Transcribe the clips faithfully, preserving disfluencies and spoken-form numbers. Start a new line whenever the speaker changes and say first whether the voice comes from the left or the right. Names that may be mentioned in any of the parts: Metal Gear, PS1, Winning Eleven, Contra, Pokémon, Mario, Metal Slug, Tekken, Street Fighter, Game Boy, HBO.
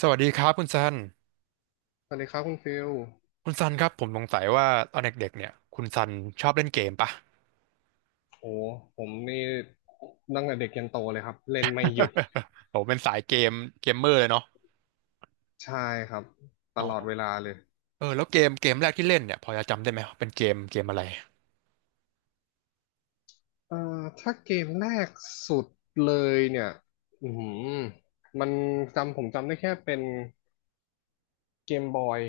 right: สวัสดีครับคุณซัน
left: สวัสดีครับคุณฟิล
right: คุณซันครับผมสงสัยว่าตอนเด็กๆเนี่ยคุณซันชอบเล่นเกมปะ
left: โอ้ผมนี่ตั้งแต่เด็กยันโตเลยครับเล่นไม่หยุด
right: ผมเป็นสายเกมเกมเมอร์เลยเนาะ
left: ใช่ครับต
right: อ๋อ
left: ลอดเวลาเลย
right: เออแล้วเกมเกมแรกที่เล่นเนี่ยพอจะจำได้ไหมว่าเป็นเกมเกมอะไร
left: เอ่อถ้าเกมแรกสุดเลยเนี่ยอือหือมันจำผมจำได้แค่เป็นเกมบอย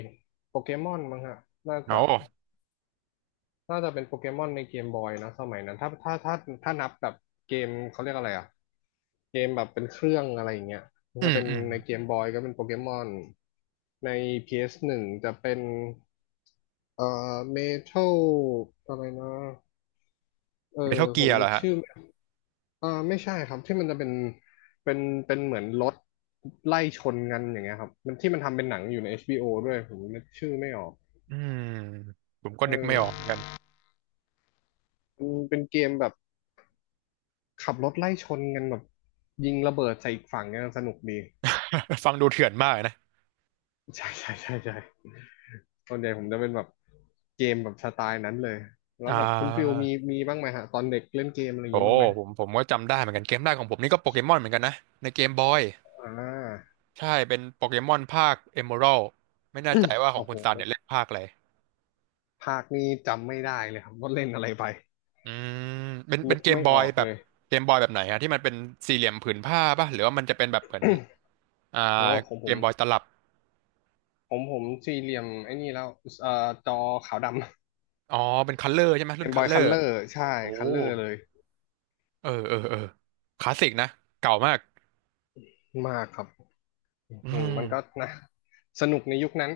left: โปเกมอนมั้งฮะน่า
right: อ๋อ
left: จะ น่าจะเป็นโปเกมอนในเกมบอยนะสมัยนั้นถ้าถ้าถ้าถ้านับแบบเกมเขาเรียกอะไรอ่ะเกมแบบเป็นเครื่องอะไรอย่างเงี้ยมัน
right: อื
left: ก็
right: ม
left: เป็น
right: อืม
left: ในเกมบอยก็เป็นโปเกมอนใน พี เอส หนึ่ง จะเป็นเอ่อเมทัลอะไรนะเอ
right: เม
left: อ
right: ทัล
left: ผ
right: เกีย
left: ม
right: ร์เหร
left: นึ
right: อ
left: ก
right: ฮะ
left: ชื่อไม่เอ่อไม่ใช่ครับที่มันจะเป็นเป็นเป็นเหมือนรถไล่ชนกันอย่างเงี้ยครับมันที่มันทำเป็นหนังอยู่ใน เอช บี โอ ด้วยผมนึกชื่อไม่ออก
right: อืมผมก็
left: เ
right: นึกไม่ออกเหมือน
left: ออ
right: กัน
left: มันเป็นเกมแบบ ขับรถไล่ชนกันแบบยิงระเบิดใส่อีกฝั่งเนี่ยสนุกดี
right: ฟังดูเถื่อนมากนะ
left: ใช่ใช่ใช่ใช่ตอนใหญ่ผมจะเป็นแบบเกมแบบสไตล์นั้นเลยแล้
right: อ่
left: วแบบคุณฟิล
right: า
left: มีมีบ้างไหมฮะตอนเด็กเล่นเกมอะไรอย่าง
right: โอ้
left: งี้บ้างไหม
right: ผมผมก็จำได้เหมือนกันเกมแรกของผมนี่ก็โปเกมอนเหมือนกันนะในเกมบอย
left: อ่า
right: ใช่เป็นโปเกมอนภาคเอ e ม a ร d ไม่แน่ใจว่าของ
left: โอ้
right: คุ
left: โห
right: ณซันเนี่ยเล่นภาคอะไร
left: ภาคนี้จำไม่ได้เลยครับว่าเล่นอะไรไป
right: อืมเป็นเป็
left: นึ
right: น
left: ก
right: เกม
left: ไม่
right: บอ
left: อ
right: ย
left: อก
right: แบ
left: เล
right: บ
left: ย
right: เกมบอยแบบไหนฮะที่มันเป็นสี่เหลี่ยมผืนผ้าป่ะหรือว่ามันจะเป็นแบบเหมือนอ่า
left: โอ้ของผ
right: เก
left: ม
right: มบอยตลับ
left: ผมผมสี่เหลี่ยมไอ้นี่แล้วเอ่อจอขาวดำ
right: อ๋อเป็นคัลเลอร์ใช่ไหม
left: เก
right: รุ่น
left: มบ
right: คัล
left: อย
right: เลอ
left: คัล
right: ร์
left: เลอร์ใช่
right: โอ้
left: คัลเลอร์เลย
right: เออเออเออคลาสสิกนะเก่ามาก
left: มากครับอื
right: อื
left: ม
right: ม
left: มันก็นะสนุกในยุคนั้น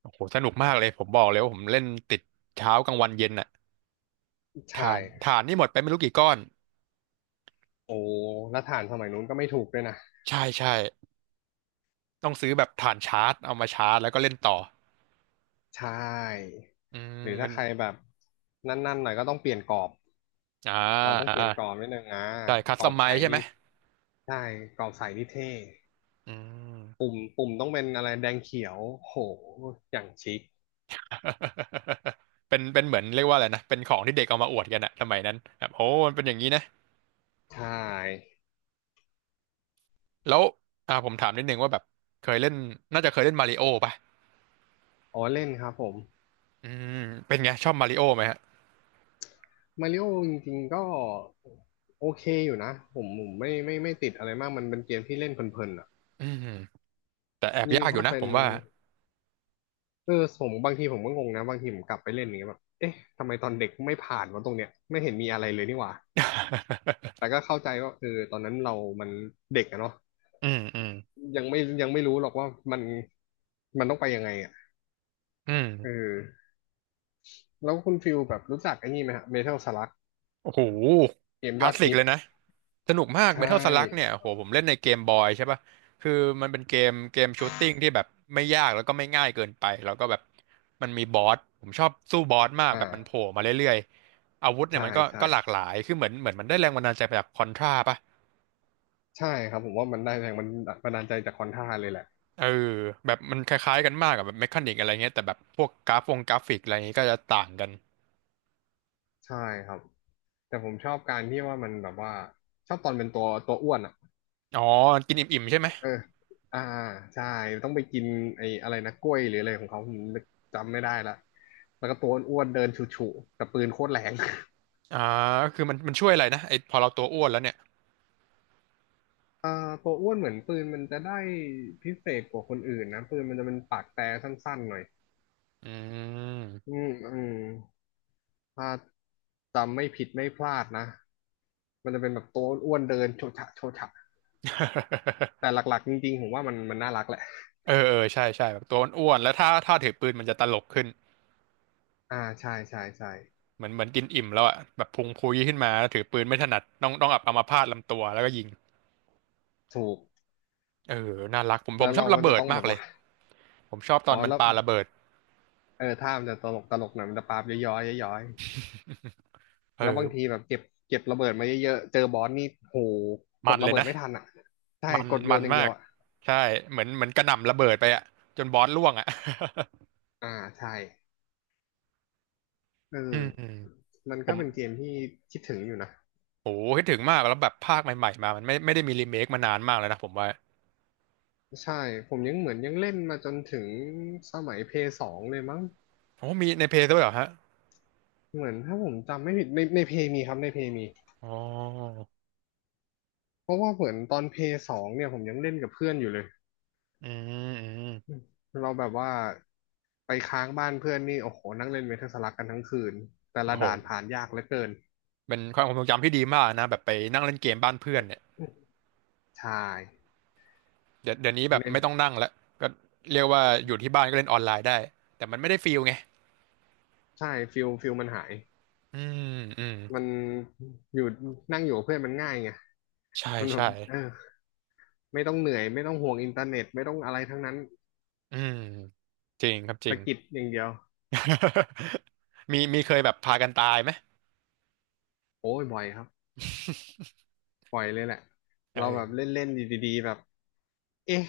right: โอ้โหสนุกมากเลยผมบอกเลยว่าผมเล่นติดเช้ากลางวันเย็นน่ะ
left: ใช่
right: ฐานฐานนี่หมดไปไม่รู้กี่ก้อน
left: โอ้แล้วถ่านสมัยนู้นก็ไม่ถูกด้วยนะ
right: ใช่ใช่ต้องซื้อแบบฐานชาร์จเอามาชาร์จแล้วก็เล่นต่อ
left: ใช่
right: อืม
left: หรือ
right: มั
left: ถ้า
right: น
left: ใครแบบนั่นๆหน่อยก็ต้องเปลี่ยนกรอบ
right: อ่า
left: เราต้อง
right: อ่า
left: เปลี่ยนกรอบนิดนึงอ่ะ
right: ใช่คัส
left: ก
right: ต
left: รอ
right: อม
left: บ
right: ไม
left: ใส
right: ซ์ใช่ไหม
left: นี่ใช่กรอบใสนี่เท่
right: อืม
left: ปุ่มปุ่มต้องเป็นอะไรแดงเขียวโหอย่างชิค
right: เป็นเป็นเหมือนเรียกว่าอะไรนะเป็นของที่เด็กเอามาอวดกันอะสมัยนั้นแบบโอ้มันเป็นอย่างนี้นะ
left: ใช่
right: แล้วอ่าผมถามนิดนึงว่าแบบเคยเล่นน่าจะเคยเล่นมาริโอป่ะ
left: อ๋อเล่นครับผม
right: อืมเป็นไงชอบมาริโอไหมฮะ
left: มาริโอจริงๆก็โอเคอยู่นะผมผมไม่ไม่ไม่ติดอะไรมากมันเป็นเกมที่เล่นเพลินๆอ่ะ
right: อืมแต่แอบ
left: ยิ่ง
right: ยากอ
left: ถ้า
right: ยู่นะ
left: เป็
right: ผ
left: น
right: มว่า
left: เออผมบางทีผมก็งงนะบางทีผมกลับไปเล่นอย่างเงี้ยแบบเอ๊ะทำไมตอนเด็กไม่ผ่านมาตรงเนี้ยไม่เห็นมีอะไรเลยนี่หว่าแต่ ก็เข้าใจว่าเออตอนนั้นเรามันเด็กอะเนาะ
right: อืมอืม
left: ยังไม่ยังไม่รู้หรอกว่ามันมันต้องไปยังไงอ่ะ
right: อืม
left: เออแล้วคุณฟิลแบบรู้จักไอ้นี่ไหมฮะเมทัลสลัก
right: โอ้โห
left: เกม
right: ค
left: ย
right: ลา
left: อ
right: ส
left: ด
right: สิก
left: ฮิต
right: เลยนะสนุกมาก
left: ใช่
right: Metal Slug เนี่ยโหผมเล่นในเกมบอยใช่ป่ะคือมันเป็นเกมเกมชูตติ้งที่แบบไม่ยากแล้วก็ไม่ง่ายเกินไปแล้วก็แบบมันมีบอสผมชอบสู้บอสมาก
left: อ
right: แบบมันโผล่
left: ่า
right: มาเรื่อย อาวุธเนี่ย
left: ใช่
right: มันก็
left: ใช่
right: ก็หลากหลาย คือเหมือนเหมือนมันได้แรงบันดาลใจมาจากคอนทราป่ะ
left: ใช่ครับผมว่ามันได้แรงมันบันดาลใจจากคอนท่าเลยแหละ
right: เออ แบบมันคล้ายๆกันมากกับแบบเมคานิกอะไรเงี้ยแต่แบบพวกกราฟวงกราฟิกอะไรเงี้ยก็จะต่างกัน
left: ใช่ครับแต่ผมชอบการที่ว่ามันแบบว่าชอบตอนเป็นตัวตัวอ้วนอ่ะ
right: อ๋อกินอิ่มๆใช่ไหม
left: เอออ่าใช่ต้องไปกินไอ้อะไรนะกล้วยหรืออะไรของเขาผมจำไม่ได้ละแล้วก็ตัวอ้วนๆเดินฉุๆแต่ปืนโคตรแรง
right: อ่าก็คือมันมันช่วยอะไรนะไอพอเราตัวอ้วนแล้วเนี่ย
left: เอ่อตัวอ้วนเหมือนปืนมันจะได้พิเศษกว่าคนอื่นนะปืนมันจะเป็นปากแต่สั้นๆหน่อย
right: อื
left: อื
right: ม
left: ม อืม ถ้าจำไม่ผิดไม่พลาดนะมันจะเป็นแบบตัวอ้วนๆเดินโชฉะโชฉะ แต่หลักๆจริงๆผมว่ามันมันน่ารักแหละ
right: เออ เออ ใช่ใช่แบบตัวอ้วนๆแล้วถ้าถ้าถือปืนมันจะตลกขึ้น
left: อ่าใช่ใช่ใช่
right: เหมือนเหมือนกินอิ่มแล้วอะแบบพุงพุยขึ้นมาแล้วถือปืนไม่ถนัดต้องต้องอับอัมพาตลำตัวแล้วก็ยิง
left: ถูก
right: เออน่ารักผมผ
left: แล้
right: ม
left: ว
right: ชอ
left: เรา
right: บ
left: ก็
right: ระ
left: จะ
right: เบิด
left: ต้องแบ
right: มาก
left: บ
right: เลย
left: ว่า
right: ผมชอบต
left: อ๋
right: อ
left: อ
right: นมัน
left: แล้ว
right: ปาระเบิด
left: เออถ้ามันจะตลกตลกหน่อยมันจะปาบย้อยย้อยๆย้อย
right: เอ
left: ๆแล้วบาง
right: อ
left: ทีแบบเก็บเก็บระเบิดมาเยอะๆเจอบอสนี่โหก
right: มั
left: ด
right: นเล
left: ระ
right: ย
left: เบิด
right: นะ
left: ไม่ทันอ่ะใช่
right: มัน
left: กดโย
right: มั
left: น
right: น
left: อย่าง
right: มา
left: เดียว
right: ก
left: อ่ะ
right: ใช่เหมือนเหมือนกระหน่ำระเบิดไปอะจนบอสล่วงอะ
left: อ่าใช่เอ
right: อื
left: อ
right: ม อืม
left: มัน
right: ผ
left: ก็
right: ม
left: เป็นเกมที่คิดถึงอยู่นะ
right: โอ้คิดถึงมากแล้วแบบภาคใหม่ๆมามันไม่ไม่ได้มีรีเมคมานานมากแล้วนะผมว่า
left: ใช่ผมยังเหมือนยังเล่นมาจนถึงสมัยเพย์สองเลยมั้ง
right: โอ้มีในเพลย์ด้วยเหรอฮะ
left: เหมือนถ้าผมจำไม่ผิดในในเพย์มีครับในเพย์มี
right: อ๋อ
left: เพราะว่าเหมือนตอนเพย์สองเนี่ยผมยังเล่นกับเพื่อนอยู่เลย
right: อืมอืม
left: อืมเราแบบว่าไปค้างบ้านเพื่อนนี่โอ้โหนั่งเล่นเมทัลสลักกันทั้งคืนแต่ละ
right: โอ้โห
left: ด่านผ่านยากเหลือเกิน
right: เป็นความทรงจำที่ดีมากนะแบบไปนั่งเล่นเกมบ้านเพื่อนเนี่ย
left: ใช่
right: เดี๋ยวเดี๋ยวนี้แบบ
left: เน้น
right: ไม่ต้องนั่งแล้วก็เรียกว่าอยู่ที่บ้านก็เล่นออนไลน์ได้แต่มันไม่ได้ฟีลไง
left: ใช่ฟิลฟิลมันหาย
right: อืมอืม
left: มันอยู่นั่งอยู่กับเพื่อนมันง่ายไง
right: ใช่
left: มันแบ
right: ใช่
left: บเออไม่ต้องเหนื่อยไม่ต้องห่วงอินเทอร์เน็ตไม่ต้องอะไรทั้งนั้น
right: อืมจริงครับจริ
left: สะ
right: ง
left: กิดอย่างเดียว
right: มีมีเคยแบบพากันตายไหม
left: โอ้ยบ่อยครับบ่อยเลยแหละเราแบบเล่
right: เออ
left: นเล่นดีๆแบบเอ๊ะ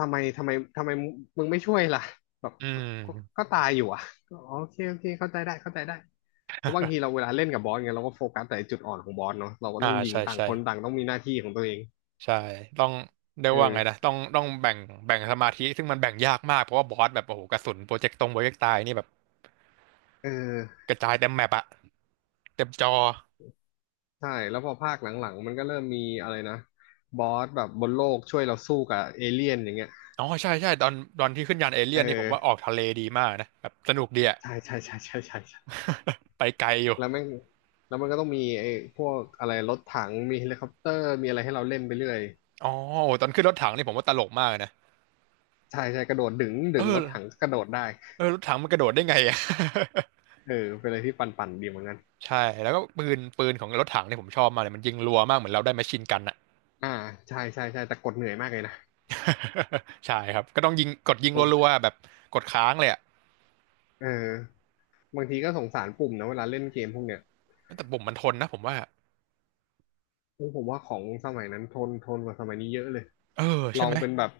left: ทำไมทำไมทำไมมึงไม่ช่วยล่ะแบบ
right: อื
left: ก็ก็
right: ม
left: ก็ตายอยู่อ่ะก็อ๋อโอเคโอเคเข้าใจได้เข้าใจได้ เพราะบางทีเราเวลาเล่นกับบอสเงี้ยเราก็โฟกัสแต่จุดอ่อนของบอสเนาะเราก็
right: อ่า
left: ต้องยิง
right: ใช่
left: ต่าง
right: ใช่
left: คนต่างต้องมีหน้าที่ของตัวเอง
right: ใช่ต้องเรียกว่าไงนะ
left: เออ
right: ต้องต้องแบ่งแบ่งสมาธิซึ่งมันแบ่งยากมากเพราะว่าบอสแบบโอ้โหกระสุนโปรเจกต์ตรงโปรเจกต์ตายนี่แบบ
left: เออ
right: กระจายเต็มแมปอะเต็มจอ
left: ใช่แล้วพอภาคหลังๆมันก็เริ่มมีอะไรนะบอสแบบบนโลกช่วยเราสู้กับเอเลี่ยนอย่างเงี้ย
right: อ๋อใช่ใช่ตอนตอนที่ขึ้นยานเอ
left: เ
right: เลี่ยนนี่ผมว่าออก
left: ออ
right: ทะเลดีมากนะแบบสนุกดีอะ
left: ใช่ใช่ใช่ใช่ใช่ใช่
right: ไปไกลอยู่
left: แล้วแม่งแล้วมันก็ต้องมีไอ้พวกอะไรรถถังมีเฮลิคอปเตอร์มีอะไรให้เราเล่นไปเรื่อย
right: อ๋อโอ้ตอนขึ้นรถถังนี่ผมว่าตลกมากนะ
left: ใช่ใช่กระโดดดึงดึ
right: เอ
left: งร
right: อ
left: ถถังกระโดดได้
right: เออรถถังมันกระโดดได้ไงอะ
left: เออเป็นอะไรที่ปั่นๆดีเหมือนกัน
right: ใช่แล้วก็ปืนปืนของรถถังเนี่ยผมชอบมากเลยมันยิงรัวมากเหมือนเราได้แมชชีนกันอะ
left: อ่าใช่ใช่ใช่แต่กดเหนื่อยมากเลยนะ
right: ใช่ครับก็ต้องยิงกดยิง
left: ตร
right: รัว
left: ง
right: ๆแบบกดค้างเลยอะ
left: เออ บางทีก็สงสารปุ่มนะเวลาเล่นเกมพวกเนี้ย
right: แต่ผมมันทนนะผมว่า
left: โอ้ผมว่าของสมัยนั้นทนทนกว่าสมัยนี้เยอะเลย
right: เออ
left: ล
right: ใช่
left: อ
right: ไห
left: ง
right: ม
left: เป็นแบบ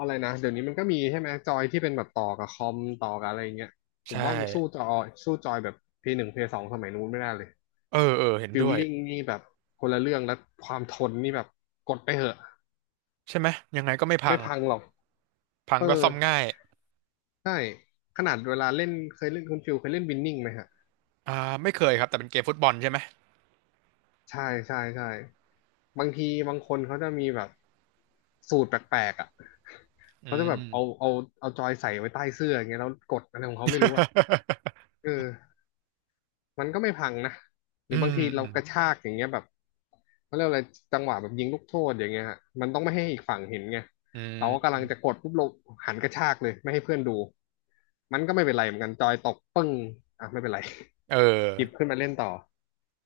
left: อะไรนะ เดี๋ยวนี้มันก็มีใช่ไหมจอยที่เป็นแบบต่อกับคอมต่อกับอะไรอย่างเงี้ยผม
right: ใช่
left: ว่ามันสู้จอยสู้จอยแบบ พี วัน พี ทู สองสมัยนู้นไม่ได้เลย
right: เออเออเห็น
left: ฟิ
right: ด้
left: ล
right: วย
left: ลิ่งนี่แบบคนละเรื่องแล้วความทนนี่แบบกดไปเหอะ
right: ใช่ไหมยังไงก็ไม่พั
left: ไม่
right: ง
left: พังหรอก
right: พั
left: เอ
right: ง
left: อ
right: ก็ซ่อมง่าย
left: ใช่ขนาดเวลาเล่นเคยเล่นคุณฟิลเคยเล่นวินนิ่งไหมฮะ
right: อ่าไม่เคยครับแต่เป็นเกมฟุตบอลใช่ไหม
left: ใช่ใช่ใช่บางทีบางคนเขาจะมีแบบสูตรแปลกๆอ่ะ
right: อื
left: เขาจะแบ
right: ม
left: บเอาเอาเอาจอยใส่ไว้ใต้เสื้ออย่างเงี้ยแล้วกดอะไรของเขาไม่รู้อ่ะ เออมันก็ไม่พังนะห
right: อื
left: รือบา
right: ม
left: งที
right: อื
left: เรา
right: ม
left: กระชากอย่างเงี้ยแบบเขาเรียกอะไรจังหวะแบบยิงลูกโทษอย่างเงี้ยฮะมันต้องไม่ให้อีกฝั่งเห็นไง
right: อื
left: เราก็กำลั
right: ม
left: งจะกดปุ๊บเราหันกระชากเลยไม่ให้เพื่อนดูมันก็ไม่เป็นไรเหมือนกันจอยตกปึ้งอ่ะไม่เป็นไร
right: เอ
left: หยิบ
right: อ
left: ขึ้นมาเล่นต่อ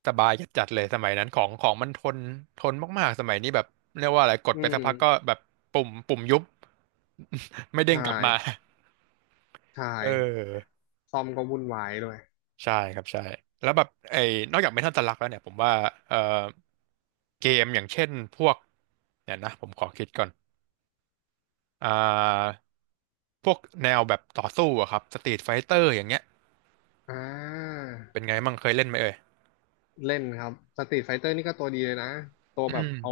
right: สบายจัดๆเลยสมัยนั้นของของมันทนทนมากๆสมัยนี้แบบเรียกว่าอะไรกด
left: อื
right: ไปสักพักก็
left: ม
right: แบบปุ่มปุ่มยุบ ไม่เด้ง
left: ใช่
right: กลับมา
left: ใช่
right: เออ
left: ซอมก็วุ่นวายด้วย
right: ใช่ครับใช่แล้วแบบไอ้นอกจากเมทัลสลักแล้วเนี่ยผมว่าเอ่อเกมอย่างเช่นพวกเนี่ยนะผมขอคิดก่อนอ่าพวกแนวแบบต่อสู้อะครับสตรีทไฟเตอร์อย่างเงี้ย
left: อ่า
right: เป็นไงมั่งเคยเล่นไหมเอ่ย
left: เล่นครับสตรีทไฟเตอร์นี่ก็ตัวดีเลยนะ ตัว
right: อื
left: แบบ
right: ม
left: เอา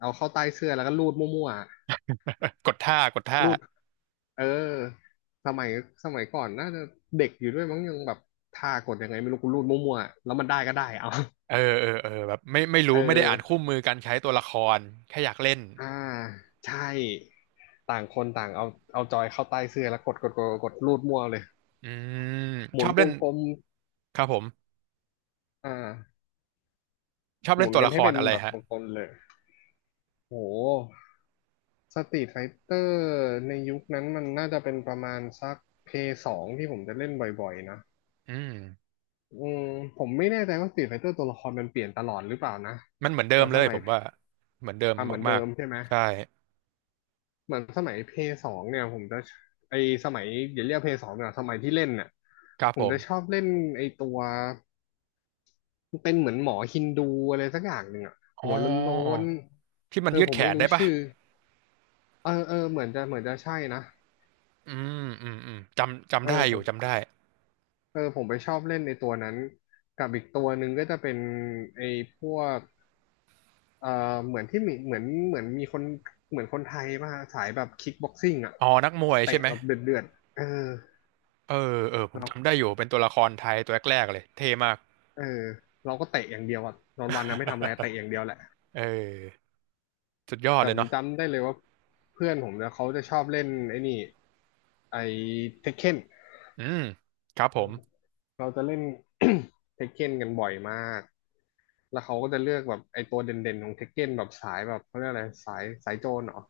left: เอาเข้าใต้เสื้อแล้วก็รูดมั่วๆอะ
right: กดท่ากดท่า
left: รูดเออสมัยสมัยก่อนน่าจะเด็กอยู่ด้วยมั้งยังแบบท่ากดยังไงไม่รู้กูรูดมั่วๆอะแล้วมันได้ก็ได้ เอา
right: เออเออเออแบบไม่ไม่
left: เอ
right: รู้ไม่ได้อ่านคู่
left: อ
right: มือการใช้ตัวละครแค่อยากเล่น
left: อ่าใช่ ต่างคนต่างเอาเอาจอยเข้าใต้เสื้อแล้วกดกดกดกดรูดมั่วเลย
right: อืม
left: ห
right: ช
left: มุ
right: อ
left: น
right: บ
left: ว
right: เล่น
left: งกลม
right: ครับผม
left: อ่า
right: ชอบ
left: ห
right: เล่
left: มุ
right: น
left: น
right: ตัว
left: กัน
right: ละค
left: ให้
right: ร
left: เป็น
right: อะไร
left: แบบ
right: ฮะ
left: วงกลมเลยโห สตรีทไฟเตอร์ในยุคนั้นมันน่าจะเป็นประมาณสักเพย์สองที่ผมจะเล่นบ่อยๆนะ
right: อืม
left: อืมผมไม่แน่ใจว่าสตรีทไฟเตอร์ตัวละครมันเปลี่ยนตลอดหรือเปล่านะ
right: มันเหมือนเดิ
left: แต่
right: มเล
left: ส
right: ย
left: มั
right: ผ
left: ย
right: มว่าเหมือนเดิม
left: อ่ะเหมือนเดิ
right: มาก
left: มใช่ไหม
right: ๆใช่
left: เหมือนสมัยเพย์สองเนี่ยผมจะไอสมัยอย่าเรียกเพย์สองเนี่ยสมัยที่เล่นเนี่ย
right: ครับ
left: ผ
right: ผ
left: มจะชอ
right: ม
left: บเล่นไอตัวเป็นเหมือนหมอฮินดูอะไรสักอย่างหนึ่งอะ
right: อ๋
left: หั
right: อ
left: วโล้น
right: ที่
left: ๆ
right: มั
left: เอ
right: น
left: อ
right: ยืด
left: ผม
right: แข
left: ไม่
right: น
left: รู้
right: ได้ปะ
left: ชื่อเออเออเหมือนจะเหมือนจะใช่นะ
right: อืมอืมอืมจำ
left: เอ
right: จำได้
left: อ
right: อ
left: ผ
right: ยู่
left: ม
right: จำได้
left: เออผมไปชอบเล่นในตัวนั้น กับอีกตัวหนึ่งก็จะเป็นไอ้พวกเอ่อเหมือนที่มีเหมือนเหมือนมีคนเหมือนคนไทยมาสายแบบคิกบ็อกซิ่งอ่ะ
right: อ๋อนักมวย
left: เตะ
right: ใช่ไหม
left: แบบเดือดเดือดเออ
right: เออเออ ผมจำ
left: เรา
right: ได้อยู่เป็นตัวละครไทยตัวแรกๆเลยเท่มาก
left: เออเราก็เตะอย่างเดียวอ่ะนอนวันนะไม่ทำอะไรเตะ อย่างเดียวแหละ
right: เออสุดยอด
left: แต่
right: เล
left: ผ
right: ย
left: ม
right: เนาะ
left: จำได้เลยว่าเพื่อนผมเนี่ยเขาจะชอบเล่นไอ้นี่ไอ้เทคเ e น
right: อืมครับผม
left: เราจะเล่น เทคเ e นกันบ่อยมาก แล้วเขาก็จะเลือกแบบไอ้ตัวเด่นๆของเทคเก้นแบบสายแบบเขาเรียกอะไรสายสายโจรเหรอ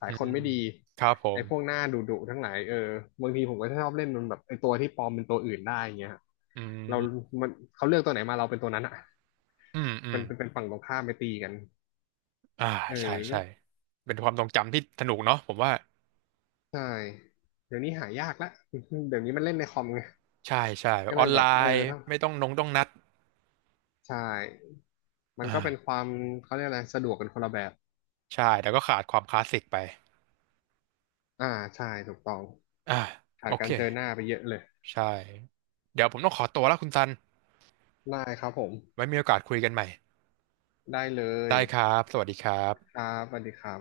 left: สาย
right: อื
left: คน
right: ม
left: ไม่ดี
right: ครับผ
left: ไอ้
right: ม
left: พวกหน้าดุๆทั้งหลายเออบางทีผมก็ชอบเล่นมันแบบไอ้ตัวที่ปลอมเป็นตัวอื่นได้อย่างเงี้ยฮะ
right: อื
left: เรา
right: ม
left: มันเขาเลือกตัวไหนมาเราเป็นตัวนั้นอ่ะ
right: อืมอืม
left: มันเป็นเป็นฝั่งตรงข้ามไปตีกัน
right: อ่า
left: เออ
right: ใช่
left: ก็
right: ใช่เป็นความทรงจำที่สนุกเนาะผมว่า
left: ใช่เดี๋ยวนี้หายากละ เดี๋ยวนี้มันเล่นในคอมไง
right: ใช่ใช่แบ
left: ก็
right: บอ
left: เล
right: อ
left: ย
right: น
left: แบ
right: ไล
left: บเออ
right: น์
left: ต้อง
right: ไม่ต้องนงต้องนัด
left: ใช่มันก็เป็น
right: อ่า
left: ความเขาเรียกอะไรสะดวกกันคนละแบบ
right: ใช่แต่ก็ขาดความคลาสสิกไป
left: อ่าใช่ถูกต้อง
right: อ่า
left: ขา
right: โอ
left: ด
right: เค
left: การเจอหน้าไปเยอะเลย
right: ใช่เดี๋ยวผมต้องขอตัวแล้วคุณซัน
left: ได้ครับผม
right: ไว้มีโอกาสคุยกันใหม่
left: ได้เลย
right: ได้ครับสวัสดีครั
left: ค
right: บ
left: รับสวัสดีครับ